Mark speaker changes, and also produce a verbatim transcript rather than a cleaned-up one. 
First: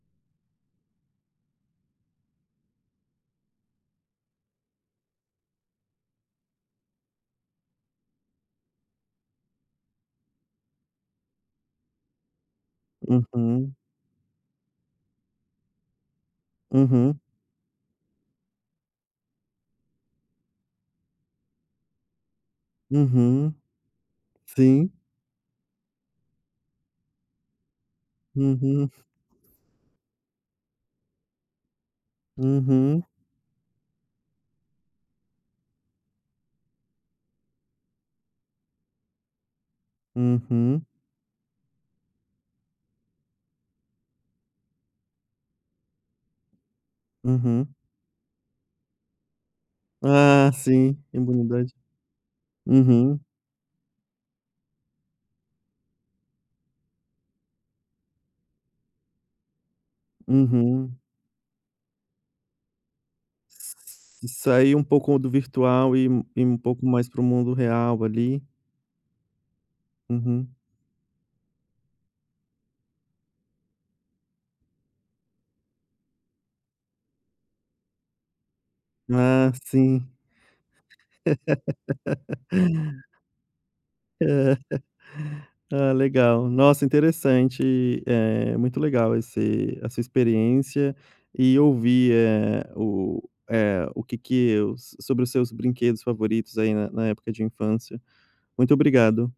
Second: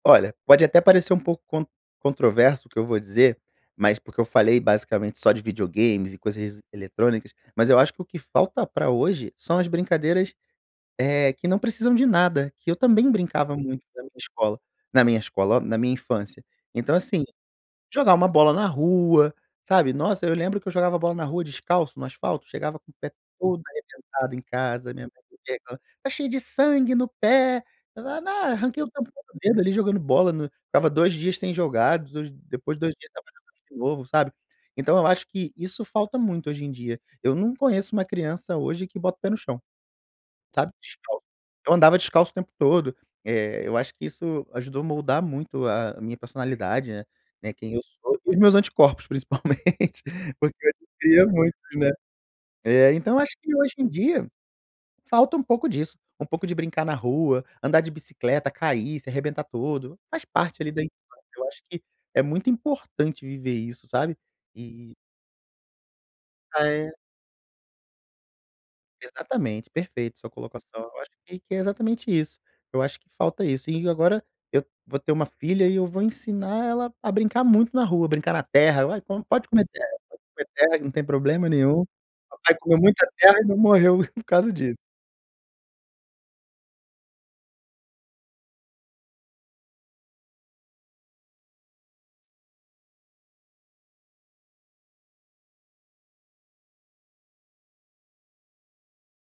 Speaker 1: Olha, pode até parecer um pouco con controverso o que eu vou dizer, mas porque eu falei, basicamente, só de videogames e coisas es eletrônicas, mas eu acho que o que falta pra hoje são as brincadeiras, eh, que não precisam de nada, que eu também brincava
Speaker 2: Uhum.
Speaker 1: muito na minha escola. Na minha escola, ó, na minha infância. Então,
Speaker 2: Uhum.
Speaker 1: assim, jogar uma bola na rua, sabe. Nossa, eu lembro que eu jogava bola na rua descalço no asfalto, chegava com o pé
Speaker 2: Uhum.
Speaker 1: todo arrebentado em
Speaker 2: Sim.
Speaker 1: casa, minha mãe [unintelligible] "tá cheio de sangue no pé", eu falava: "Ah, arranquei o
Speaker 2: Uhum.
Speaker 1: tampão do dedo ali, jogando bola no" ficava dois dias sem jogar, dos depois de dois
Speaker 2: Uhum.
Speaker 1: dias estava jogando de novo, sabe. Então eu acho que isso falta muito hoje em dia. Eu não conheço uma criança hoje que bota o pé no chão, sabe,
Speaker 2: Uhum.
Speaker 1: descalço. Eu andava descalço o tempo todo, eh, eu acho que isso ajudou moldar muito a a minha personalidade, né. Né, quem
Speaker 2: Uhum.
Speaker 1: eu sou, e os meus anticorpos principalmente,
Speaker 2: Ah,
Speaker 1: porque eu
Speaker 2: sim,
Speaker 1: adquiria muito,
Speaker 2: imunidade.
Speaker 1: né. É, então
Speaker 2: Uhum.
Speaker 1: acho que hoje em dia falta um pouco disso, um pouco de brincar na rua, andar de bicicleta, cair, se arrebentar todo, faz parte, ali, da
Speaker 2: Uhum.
Speaker 1: infância. Eu acho que é muito importante viver isso, sabe.
Speaker 2: S sair um
Speaker 1: E
Speaker 2: pouco do virtual, ir um ir um
Speaker 1: Ah,
Speaker 2: pouco
Speaker 1: é.
Speaker 2: mais para o mundo real, ali.
Speaker 1: Exatamente, perfeito sua
Speaker 2: Uhum.
Speaker 1: colocação, eu acho que que é exatamente isso. Eu acho que falta isso e e agora eu vou ter uma filha, e eu vou ensinar ela a brincar muito na rua, brincar na terra, eu: "Ai, come pode
Speaker 2: Ah,
Speaker 1: comer terra,
Speaker 2: sim.
Speaker 1: pode comer terra, que não tem problema nenhum. Papai comeu muita terra e não morreu por causa disso".
Speaker 2: Ah, legal. Nossa, interessante, eh, muito legal esse a sua experiência e ouvir, eh, o eh, o que que eus sobre os seus brinquedos favoritos, aí, na na época de infância. Muito obrigado.